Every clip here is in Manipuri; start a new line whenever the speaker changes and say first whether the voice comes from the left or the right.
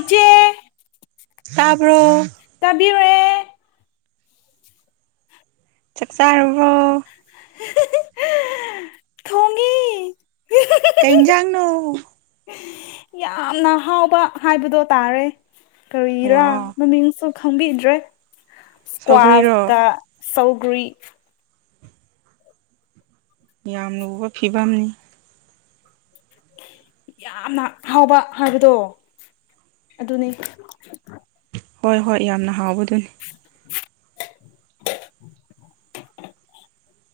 left: ꯏꯆꯦ
right: ꯇꯥꯕꯔꯣ
left: ꯇꯥꯕꯤꯔꯛꯑꯦ
right: ꯆꯥꯛꯆꯥꯔꯕꯣ
left: ꯊꯣꯡꯉꯤ
right: ꯀꯩ ꯏꯟꯖꯥꯡꯅꯣ
left: ꯌꯥꯝꯅ ꯍꯥꯎꯕ ꯍꯥꯏꯕꯗꯣ ꯇꯥꯔꯦ ꯀꯔꯤꯔꯥ
right: ꯋꯥ
left: ꯃꯃꯤꯡꯁꯨ ꯈꯪꯕꯤꯗ꯭ꯔꯦ
right: ꯁꯧꯒ꯭ꯔꯤꯔꯣ
left: ꯏꯁꯀ꯭ꯋꯥꯁꯇ ꯁꯧꯒ꯭ꯔꯤ
right: ꯌꯥꯝꯅ ꯎꯕ ꯐꯤꯕꯝꯅꯤ
left: ꯌꯥꯝꯅ ꯍꯥꯎꯕ ꯍꯥꯏꯕꯗꯣ ꯑꯗꯨꯅꯤ
right: ꯍꯣꯏ ꯍꯣꯏ ꯌꯥꯝꯅ ꯍꯥꯎꯕꯗꯨꯅꯤ
left: [inaudible]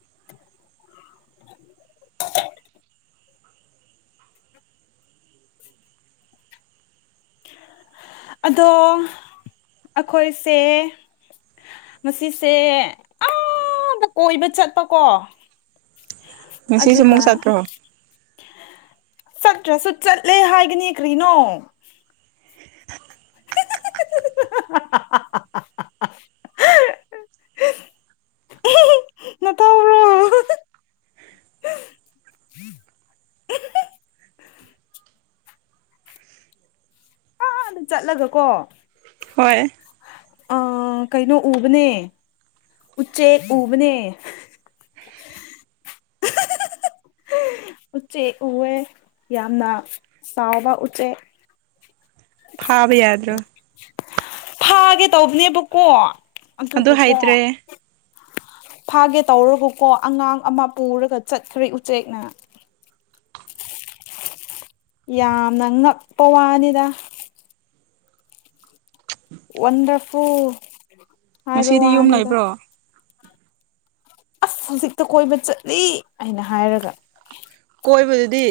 left: [inaudible] ꯑꯗꯣ ꯑꯩꯈꯣꯏꯁꯦ ꯉꯁꯦ ꯑꯥꯗ ꯀꯣꯏꯕ ꯆꯠꯄꯀꯣ
right: ꯉꯁꯤ
left: ꯑꯗꯨꯒ
right: ꯁꯃꯨꯛ ꯁꯥꯠꯄ꯭ꯔꯍꯣ
left: ꯆꯠꯇ꯭ꯔꯁꯨ ꯆꯠꯂꯦ ꯍꯥꯏꯒꯅꯤ ꯀ꯭ꯔꯤꯅꯣ ꯍꯍꯍꯍ
right: [inaudible]
left: ꯍꯥꯍꯥꯍꯥꯍꯥꯍꯥꯍ ꯅꯇꯥꯎꯔꯣ
right: ꯍ
left: ꯑꯥꯗ ꯆꯠꯂꯒ ꯀꯣ
right: ꯍꯣꯏ
left: ꯑ ꯀꯩꯅꯩꯅꯣ ꯎꯕꯅꯦ ꯎꯆꯦ ꯎꯕꯅꯦ
right: ꯍꯍꯍ
left: ꯎꯆꯦꯛ ꯎꯑꯦ ꯌꯥꯝꯅ ꯆꯥꯎꯕ ꯎꯆꯦꯛ
right: ꯐꯥꯕ ꯌꯥꯗ꯭ꯔꯣ
left: ꯐꯥꯒꯦ ꯇꯧꯕꯅꯦꯕꯀꯣ
right: ꯑꯗꯨꯗ
left: ꯑꯗꯨꯕꯨꯀꯣ
right: ꯍꯥꯏꯗ꯭ꯔꯦ
left: ꯐꯥꯒꯦ ꯇꯧꯔꯕꯨꯀꯣ ꯑꯉꯥꯡ ꯑꯃ ꯄꯨꯔꯒ ꯆꯠꯈ꯭ꯔꯦ ꯎꯆꯦꯛꯅ ꯌꯥꯝꯅ ꯉꯛꯄ ꯋꯥꯅꯤꯗ ꯋꯥꯟꯗꯔꯐꯨꯜ ꯍꯥꯏꯕ
right: ꯉꯁꯤꯗꯤ ꯌꯨꯝ
left: ꯋꯥꯅꯤꯗ
right: ꯂꯩꯕ꯭ꯔꯣ
left: ꯑꯁ ꯍꯧꯖꯤꯛꯇ ꯀꯣꯏꯕ ꯆꯠꯂꯤ ꯍꯥꯏꯅ ꯍꯥꯏꯔꯒ
right: ꯀꯣꯏꯕꯗꯨꯗꯤ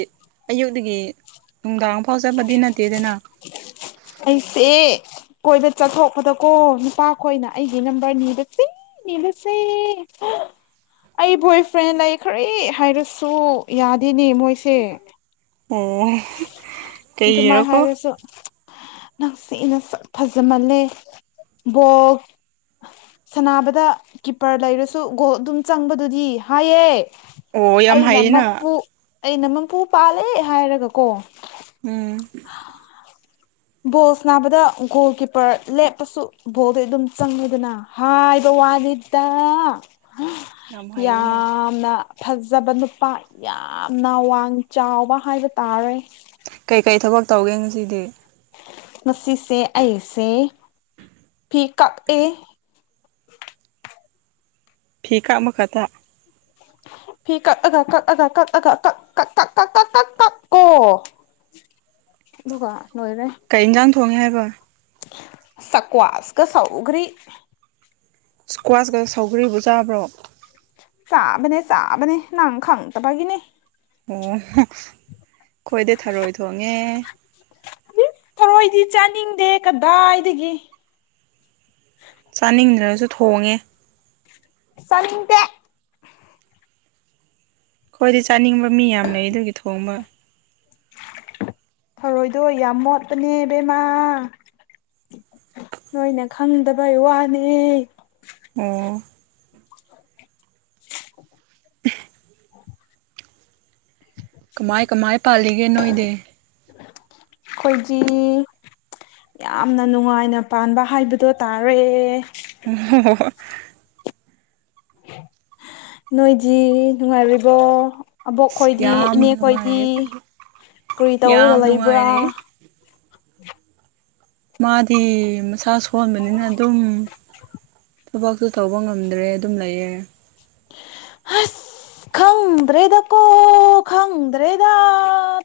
right: ꯑꯌꯨꯛꯇꯒꯤ ꯅꯨꯡꯗꯥꯡ ꯐꯥꯎ ꯆꯠꯄꯗꯤ ꯅꯠꯇꯦ ꯑꯗꯨꯅ
left: ꯑꯁꯦ ꯀꯣꯏꯕ ꯆꯠꯊꯣꯛꯄꯗꯀꯣ ꯅꯨꯄꯥ ꯈꯣꯏꯅ ꯑꯩꯒꯤ ꯅꯝꯕꯔ ꯅꯤꯕꯁꯦ ꯅꯤꯕꯁꯦ
right: ꯎ
left: ꯑꯩ ꯕꯣꯏ ꯐ꯭ꯔꯦꯟ ꯂꯩ ꯈꯔ ꯍꯥꯏꯔꯁꯨ ꯌꯥꯗꯦꯅꯦ ꯃꯣꯏꯁꯦ
right: ꯎꯝ
left: ꯑꯗꯨꯃꯥꯏꯅ ꯍꯥꯏꯔꯁꯨ ꯅꯪꯁꯤꯅ ꯁ ꯐꯖꯃꯜꯂꯦ ꯕꯣ ꯁꯅꯕꯗ ꯀꯤꯞꯄꯔ ꯂꯩꯔꯁꯨ ꯒꯣꯜ ꯑꯗꯨꯝ ꯆꯪꯕꯗꯨꯗꯤ ꯍꯥꯏꯌꯦ
right: ꯑꯣ ꯌꯥꯝ
left: ꯑꯩꯅ
right: ꯍꯩꯌꯦꯅ
left: ꯃꯄꯨ ꯑꯩꯅ ꯃꯄꯨ ꯄꯥꯜꯂꯦ ꯍꯥꯏꯔꯒ ꯀꯣ
right: ꯎꯝ
left: ꯕꯣꯜ ꯁꯅꯕꯗ ꯒꯣꯜ ꯀꯤꯞꯄꯔ ꯂꯦꯞꯄꯁꯨ ꯕꯣꯜꯗ ꯑꯗꯨꯝ ꯆꯪꯉꯦꯗꯅ ꯍꯥꯏꯕ ꯋꯥꯠꯂꯤꯠꯇ
right: ꯌꯥꯝ ꯍꯩꯌꯦꯅ
left: ꯌꯥꯝꯅ ꯐꯖꯕ ꯅꯨꯄꯥ ꯌꯥꯝꯅ ꯋꯥꯡ ꯆꯥꯎꯕ ꯍꯥꯏꯕ ꯇꯥꯔꯦ
right: ꯀꯩꯀꯩ ꯊꯕꯛ ꯇꯧꯒꯦ ꯉꯁꯤꯗꯤ
left: ꯃꯁꯤꯁꯦ ꯑꯩꯁꯦ ꯐꯤ ꯀꯛ ꯑꯦ
right: ꯐꯤ ꯀꯛ ꯑꯃ ꯀꯗ
left: ꯐꯤ ꯀꯛ ꯑꯒꯀꯛ ꯑ ꯀꯛ ꯑ ꯀꯛ ꯀꯛ ꯀꯛ ꯀꯣ
right: [unintelligible]
left: ꯑꯗꯨꯒ ꯂꯣꯏꯔꯦ
right: ꯊꯣꯡ ꯍꯥꯏꯕ
left: ꯁꯀ꯭ꯋꯥꯁ ꯀ ꯁꯧꯒꯔꯤ
right: ꯁꯨꯛꯋꯥꯁꯀ ꯁꯧꯒ꯭ꯔꯤꯒ ꯆꯥꯕ꯭ꯔꯣ
left: ꯆꯥꯕꯅꯦ ꯆꯥꯕꯅꯦ ꯅꯝ ꯈꯪꯇꯕꯒꯤꯅꯤ
right: ꯑꯪꯍ ꯈꯪꯏꯗꯤ ꯊꯔꯣꯏ ꯊꯣꯡꯉꯦ
left: ꯊꯔꯣꯏꯗꯤ ꯆꯥꯅꯤꯡꯗꯦ ꯀꯗꯥꯏꯗꯒꯤ
right: ꯆꯥꯅꯤꯡꯗ꯭ꯔꯒꯁꯨ ꯊꯣꯡꯉꯦ
left: ꯁꯅꯤꯡꯇꯦ
right: ꯑꯩꯣꯏꯗꯤ ꯆꯥꯅꯤꯡꯕ ꯃꯤ ꯌꯥꯝ ꯂꯩ ꯑꯗꯨꯒꯤ ꯊꯣꯡꯕ
left: ꯊꯔꯣꯏꯗꯣ ꯌꯥꯝ ꯃꯣꯠꯄꯅꯦ ꯕꯦꯝꯃꯥ ꯅꯣꯏꯅ ꯈꯪꯗꯕꯩ ꯋꯥꯅꯦ
right: ꯑꯣ
left: [unintelligible]
right: ꯀꯃꯥꯏ ꯀꯃꯥꯏ ꯄꯥꯜꯂꯤꯒꯦ ꯅꯣꯏꯗꯤ
left: ꯈꯣꯏꯖꯤ ꯌꯥꯝꯅ ꯅꯨꯡꯉꯥꯏꯅ ꯄꯥꯟꯕ ꯍꯥꯏꯕꯗꯣ ꯇꯥꯔꯦ ꯅꯣꯏꯗꯤ ꯅꯨꯡꯉꯥꯏꯔꯤꯕꯣ ꯑꯕꯣꯛ ꯈꯣꯏꯗꯤ
right: ꯌꯥꯝ
left: ꯏꯅꯦ ꯈꯣꯏꯗꯤ
right: ꯅꯨꯡꯉꯥꯏꯔꯦ
left: ꯀ꯭ꯔꯤ ꯇꯧꯔꯒ
right: ꯌꯥꯝ
left: ꯂꯩꯕ꯭ꯔꯥ
right: ꯅꯨꯡꯉꯥꯏꯔꯦ ꯃꯥꯗꯤ ꯃꯁꯥ ꯁꯣꯟꯕꯅꯤꯅ ꯑꯗꯨꯝ ꯊꯕꯛꯁꯨ ꯇꯧꯕ ꯉꯝꯗ꯭ꯔꯦ ꯑꯗꯨꯝ ꯂꯩꯌꯦ
left: ꯍꯁ ꯈꯪꯗ꯭ꯔꯦꯗ ꯀꯣ ꯈꯪꯗ꯭ꯔꯦꯗ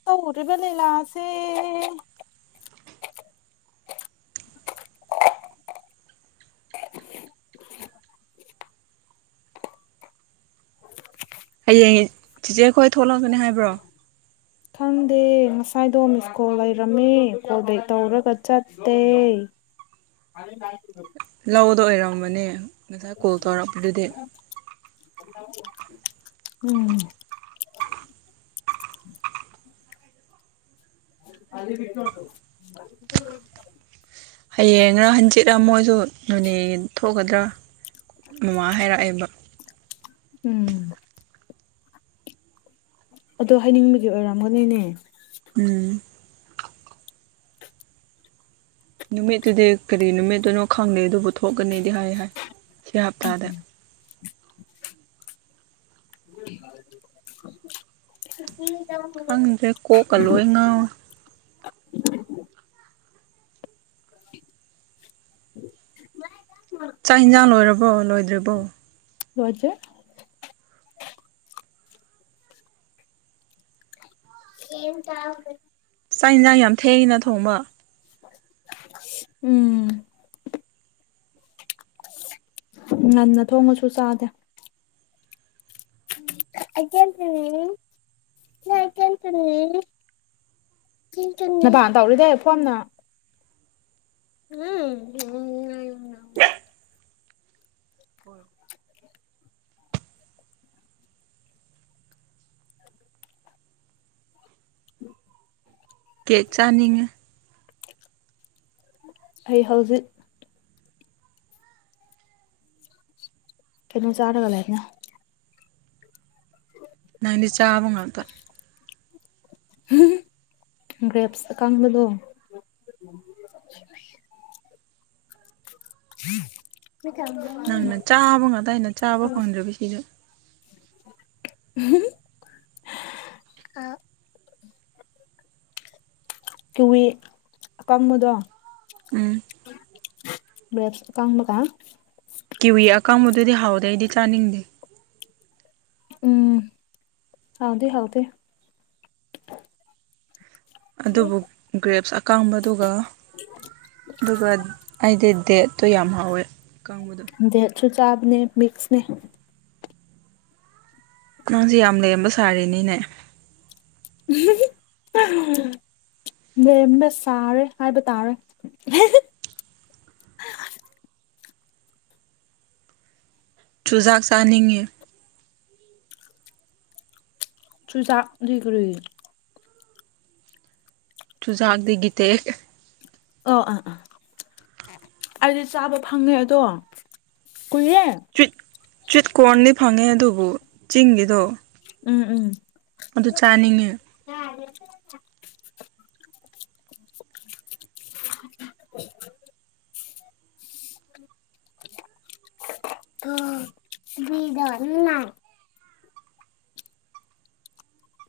left: ꯇꯧꯔꯤꯕ ꯂꯤꯂꯥꯁꯦ
right: [unintelligible] [unintelligible]
left: [unintelligible] [unintelligible]
right: ꯍꯌꯦꯡ ꯆꯤꯆꯦ ꯈꯣꯏ ꯊꯣꯛꯂꯛꯒꯅꯤ ꯍꯥꯏꯕ꯭ꯔꯣ
left: ꯈꯪꯗꯦ ꯉꯁꯥꯏꯗꯣꯝ ꯃꯤꯁꯀꯣꯜ ꯂꯩꯔꯝꯃꯦ ꯀꯣꯜ ꯕꯦꯛ ꯇꯧꯔꯒ ꯆꯠꯇꯦ ꯑ [unintelligible]
right: ꯂꯧꯗ ꯑꯣꯏꯔꯝꯕꯅꯦ ꯉꯁꯥꯏ ꯀꯣꯜ ꯇꯧꯔꯛꯄꯗꯨꯗꯤ
left: ꯎꯝ ꯑꯗꯠꯇꯣꯇꯣ [unintelligible]
right: ꯍꯌꯦꯡꯔ ꯍꯟꯆꯤꯠ ꯑꯃ ꯃꯣꯏꯁꯨ ꯅꯣꯅꯦ ꯊꯣꯛꯒꯗ꯭ꯔꯥ ꯑꯃꯥꯏ ꯍꯥꯏꯔꯛꯑꯦꯕ
left: ꯎꯝ ꯑꯗꯣ ꯍꯥꯌꯦꯡꯕꯨꯗꯤ ꯑꯣꯏꯔꯝꯒꯥꯅꯤꯅꯦ
right: ꯎꯝ ꯅꯨꯃꯤꯠꯇꯨꯗꯤ ꯀꯔꯤ ꯅꯨꯃꯤꯠꯇꯨꯅꯣ ꯈꯪꯗꯦ ꯑꯗꯨꯕꯨ ꯊꯣꯛꯀꯅꯤꯗꯤ ꯍꯥꯏ ꯍꯥꯏ ꯁꯤ ꯍꯞꯇꯥꯗ
left: ꯎ
right: ꯈꯪꯗ꯭ꯔꯦ ꯀꯣꯛꯀ ꯂꯣꯏ ꯉꯥꯎꯋ
left: [unintelligible]
right: ꯆꯥꯛ ꯌꯦꯟꯁꯥꯡ ꯂꯣꯏꯔꯕꯣ ꯂꯣꯏꯗ꯭ꯔꯤꯕꯣ
left: ꯂꯖꯦ ꯀꯦꯝ ꯆꯗ
right: ꯆꯥꯛ ꯏꯟꯁꯥꯡ ꯌꯥꯝ ꯊꯩꯏꯅ ꯊꯣꯡꯕ
left: ꯎꯝ ꯉꯟꯅ ꯊꯣꯡꯉꯁꯨ ꯆꯥꯗꯦ ꯑ ꯊꯅꯤ ꯅꯇꯅꯤ ꯅꯄꯥꯟ ꯇꯧꯔꯤꯗꯏ ꯐꯣꯝꯅ ꯎꯝ ꯑ ꯎ
right: ꯀꯦ ꯆꯥꯅꯤꯡꯉ
left: ꯑꯩ ꯍꯧꯖꯤꯛ ꯀꯩꯅ ꯆꯥꯔꯒꯂꯅ
right: ꯅꯪꯗꯤ ꯆꯥꯕ ꯉꯥꯛꯇ
left: ꯒ꯭ꯔꯦꯞꯁ ꯑ ꯀꯥꯡꯕꯗꯣ [unintelligible] ꯎꯝ
right: ꯅꯪꯅ ꯆꯥꯕ ꯉꯇꯅ ꯆꯥꯕ ꯐꯪꯗ꯭ꯔꯕꯤ ꯁꯤꯗ
left: ꯑ ꯀꯤꯋꯤ ꯀꯪꯕꯗꯣ
right: ꯎꯝ
left: ꯀꯕ ꯀ
right: ꯀꯤꯋꯤ ꯑꯀꯪꯕꯗꯨꯗꯤ ꯍꯥꯎꯗꯩꯗꯤ ꯆꯥꯅꯤꯡꯗꯦ
left: ꯎꯝ ꯍꯥꯎꯗ ꯍꯥꯎꯗ
right: ꯑꯗꯨꯕꯨ ꯒ꯭ꯔꯦꯞꯁ ꯑꯀꯥꯡꯕꯗꯨꯒ ꯑꯗꯨꯒ ꯑꯩꯗꯤ ꯗꯦꯠꯇꯣ ꯌꯥꯝ ꯍꯥꯎꯋꯦ ꯀꯪꯕꯗꯣ
left: ꯆꯨꯇꯥꯞꯅꯦ ꯃꯤꯛꯁꯅꯦ
right: ꯅꯪꯁꯦ ꯌꯥꯝ ꯂꯩꯦꯝꯕ ꯁꯥꯔꯤꯅꯤꯅꯦ
left: [unintelligible] ꯅꯦꯝꯅ ꯁꯥꯥꯔꯦ ꯍꯥꯏꯕ ꯇꯥꯔꯦ
right: [unintelligible] ꯆꯨꯖꯥꯛ ꯆꯥꯅꯤꯡꯦ
left: ꯇ ꯆꯥ ꯒ꯭ꯔ
right: ꯆꯨꯖꯥꯛꯗ ꯒꯤꯇ
left: ꯑ ꯑꯥ ꯑꯥ ꯑꯩꯗꯤ ꯆꯥꯕ ꯐꯪꯉꯦ ꯑꯗꯣ ꯀꯨꯏꯔꯦ
right: ꯆꯋꯠ ꯆꯨꯋꯠ ꯀꯣꯔꯣꯟꯗꯤ ꯐꯪꯉꯦ ꯑꯗꯨꯕꯨ ꯆꯤꯡꯒꯤꯗꯣ
left: ꯎꯝ ꯎꯝ
right: ꯑꯗꯨ ꯆꯥꯅꯤꯡꯉꯦ [unintelligible]
left: [unintelligible] ꯑ ꯤꯗ ꯏ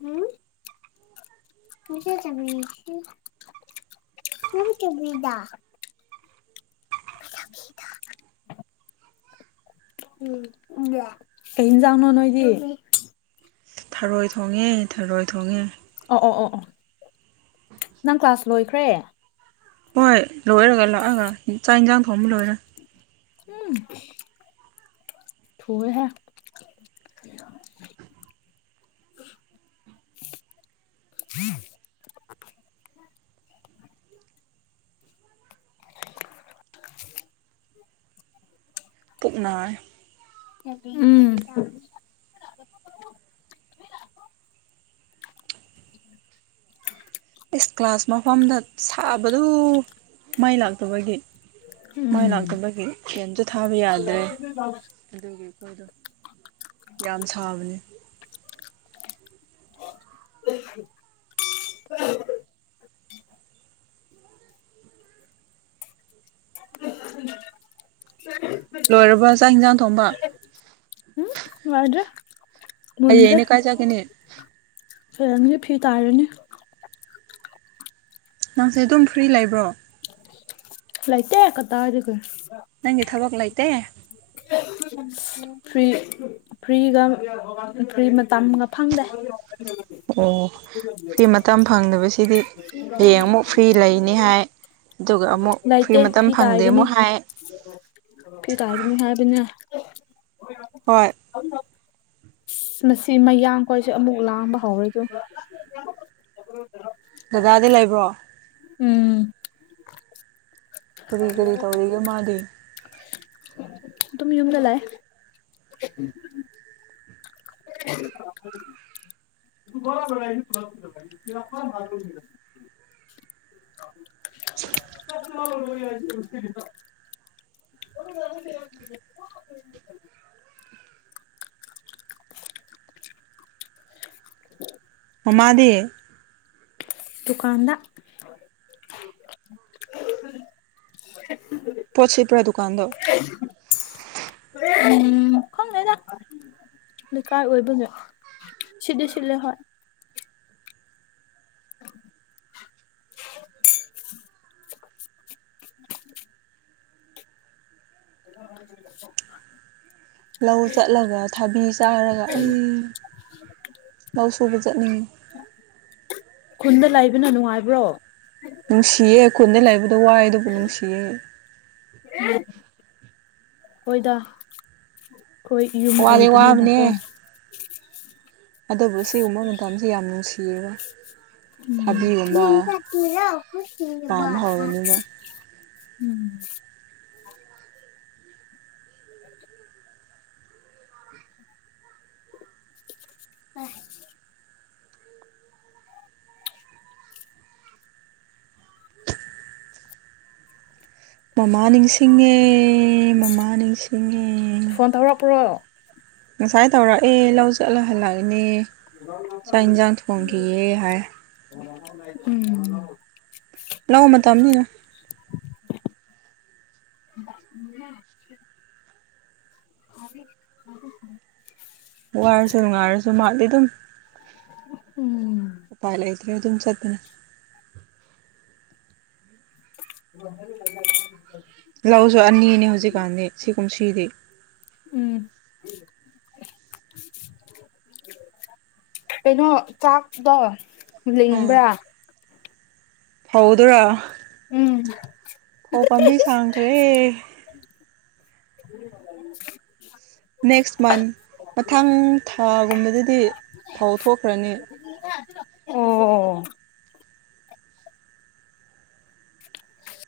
left: ꯎꯝ ꯆ ꯆꯗ [unintelligible] ꯑꯦꯅꯖꯥꯎꯅ ꯅꯣꯏꯗꯤ
right: ꯊꯔꯣꯏ ꯊꯣꯡꯉꯦ ꯊꯔꯣꯏ ꯊꯣꯡꯉꯦ
left: ꯑꯣ ꯑꯣ ꯑꯣ ꯑꯣ ꯅꯪ ꯀ꯭ꯂꯥꯁ ꯂꯣꯏꯈ꯭ꯔꯦ
right: ꯍꯣꯏ ꯂꯣꯏꯔꯒ ꯂꯥꯛꯑꯒ ꯆꯥꯛ ꯏꯟꯁꯥꯡ ꯊꯣꯡꯕ ꯂꯣꯏꯔꯦ
left: ꯎꯝ ꯊ ꯍꯥꯏ
right: [inaudible] [inaudible] ꯇꯨꯞꯅꯥ
left: ꯎꯝ [inaudible]
right: ꯐꯁ ꯀ꯭ꯂꯥꯁ ꯃꯐꯝꯗ ꯁꯥꯕꯗꯨ ꯃꯥꯏ ꯂꯥꯛꯇꯕꯒꯤ ꯃꯥꯏ
left: ꯎꯝ
right: ꯂꯥꯛꯇꯕꯒꯤ ꯀꯁꯨ ꯊꯥꯕ ꯌꯥꯗ꯭ꯔꯦ ꯑꯗꯨꯒꯤ ꯑꯩꯈꯣꯏꯗꯣ ꯌꯥꯝ ꯁꯥꯕꯅꯤ
left: ꯎ
right: [inaudible]
left: [inaudible]
right: ꯂꯣꯏꯔꯕ ꯆꯥꯛ ꯌꯦꯟꯁꯥꯡ ꯊꯣꯡꯝꯕ
left: ꯌꯥꯗ꯭ꯔꯦ
right: ꯑꯩꯩꯅ ꯀꯥꯏ ꯆꯒꯅꯦ
left: ꯐꯔꯒꯦ ꯐꯤ ꯇꯥꯔꯅꯦ
right: ꯅꯪꯁꯦ ꯑꯗꯨꯝ ꯐ꯭ꯔꯤ ꯂꯩꯕ꯭ꯔꯣ
left: ꯂꯩꯥꯏꯇ ꯇ ꯍꯥꯏꯔ ꯈ ꯐ
right: ꯅꯪꯒꯤ ꯊꯕꯛ ꯂꯩꯇꯦ
left: ꯐ꯭ꯔꯤꯒ ꯐ꯭ꯔꯤ ꯃꯇꯝꯒ ꯐꯪꯗꯦ
right: ꯑꯣ ꯐ꯭ꯔꯤ ꯃꯇꯝ ꯐꯪꯗꯕꯁꯤꯗꯤ ꯍꯌꯦꯡ ꯑꯃꯨꯛ ꯐ꯭ꯔꯤ ꯂꯩꯅꯤ ꯍꯥꯏ ꯑꯗꯨꯒ ꯑꯃꯨꯛ ꯐ꯭ꯔꯤ
left: ꯂꯩꯇꯦ
right: ꯃꯇꯝ
left: ꯐꯤ
right: ꯐꯪꯗꯦ
left: ꯇꯥꯒꯅꯤ
right: ꯑꯃꯨꯛ ꯍꯥꯏ
left: ꯐꯤ ꯇꯥꯒꯅꯤ ꯍꯥꯏꯕꯅ
right: ꯍꯣꯏ
left: ꯃꯁꯤ ꯃꯌꯥꯡ ꯀꯣꯏꯁꯦ ꯑꯃꯨꯛ ꯂꯥꯡꯕ ꯍꯧꯔꯦ ꯑꯗꯨ
right: ꯗꯗꯥꯗꯤ ꯂꯩꯕ꯭ꯔꯣ
left: ꯎꯝ
right: ꯀꯔꯤ ꯀꯔꯤ ꯇꯧꯔꯤꯒꯦ ꯃꯥꯗꯤ
left: ꯇꯝ ꯌꯨꯝꯒ ꯂ [inaudible] [unintelligible] [unintelligible] [unintelligible]
right: [inaudible]
left: [inaudible]
right: ꯃꯥꯗꯤ
left: ꯗꯨꯀꯥꯟꯗ
right: ꯄꯣꯠꯁꯤꯄꯔꯥ ꯗꯨꯀꯥꯟꯗ
left: ꯎꯝ ꯈꯪꯗꯦꯗ ꯂꯩꯀꯥꯏ ꯑꯣꯏꯕꯅꯦ ꯁꯤꯗ ꯁꯤꯂ ꯍ [inaudible]
right: ꯂꯧ ꯆꯠꯂꯒ ꯊꯕꯤ ꯆꯥꯔꯒ ꯑꯩ ꯂꯎ ꯁꯨ ꯖꯠꯅꯤ
left: ꯈꯨꯟꯗ ꯂꯩꯕꯅ ꯅꯨꯡꯉꯥꯏꯕ꯭ꯔꯣ
right: ꯅꯨꯡꯁꯤꯌꯦ ꯈꯨꯟꯗ ꯂꯩꯕꯗ ꯋꯥꯏ ꯑꯗꯨꯕꯨ ꯅꯨꯡꯁꯤꯌꯦ
left: ꯑꯣꯏꯣꯏꯗ ꯑꯩꯈꯣꯏ ꯌꯨꯝ
right: ꯋꯥꯗꯤ ꯋꯥꯕꯅꯦ
left: ꯑꯣꯏꯕꯅꯤꯅꯀꯣ
right: ꯑꯗꯨꯕꯨ ꯁꯤꯒꯨꯝꯕ ꯃꯇꯝꯁꯤ ꯌꯥꯝ ꯅꯨꯡꯁꯤꯌꯦꯔ
left: ꯊ
right: ꯄꯥꯝꯕ
left: ꯆꯔꯈ
right: ꯍꯧꯔꯅꯤꯕ
left: ꯎꯝ ꯑ
right: [inaudible] ꯃꯃꯥ ꯅꯤꯡꯁꯤꯡꯉꯦ ꯃꯃꯥ ꯅꯤꯡꯁꯤꯡꯉꯦ
left: ꯐꯣꯟ ꯇꯧꯔꯛꯄ꯭ꯔꯣ
right: ꯐꯥꯏ ꯇꯧꯔꯛꯑꯦ ꯂꯧ ꯆꯠꯂ ꯍꯜꯂꯛꯏꯅꯦ ꯆꯥꯛ ꯏꯟꯁꯥꯡ ꯊꯣꯡꯈꯤꯌꯦꯦ ꯍꯥꯏ
left: ꯎꯝ
right: ꯂꯑꯣ ꯃ ꯃꯇꯝ ꯑꯃꯅꯤꯅ
left: ꯎꯝ ꯑꯗꯨ ꯑꯗꯨ
right: ꯋꯥꯔ ꯁꯔ ꯉꯥꯔꯁꯨ ꯃꯥꯗꯤ ꯑꯗꯨꯝ
left: ꯎꯝ
right: ꯄꯥꯏꯂ ꯑꯗꯨꯝ ꯆꯗꯅ
left: [inaudible]
right: ꯂꯥꯛꯑꯣꯁꯨ ꯑꯅꯤꯅꯦ ꯍꯧꯖꯤꯛꯀꯥꯟꯗꯤ ꯁꯤꯒꯨꯝꯁꯤꯗꯤ
left: ꯎꯝ ꯀꯩꯅꯣ ꯀꯥꯛꯇ ꯂꯤ ꯂꯤꯝꯕ꯭ꯔꯥ
right: ꯍꯥꯎꯗꯔꯥ
left: ꯎꯝ
right: ꯍꯣ ꯄꯝꯕꯤ ꯁꯥꯡꯈ ꯔꯦ
left: ꯎꯝ
right: ꯅꯦꯛꯁ ꯃꯟ ꯃꯊꯪ ꯊꯥꯒꯨꯝꯕꯗꯗꯤ ꯐꯥꯎ ꯊꯣꯛꯈ꯭ꯔꯅꯤ
left: ꯑꯣ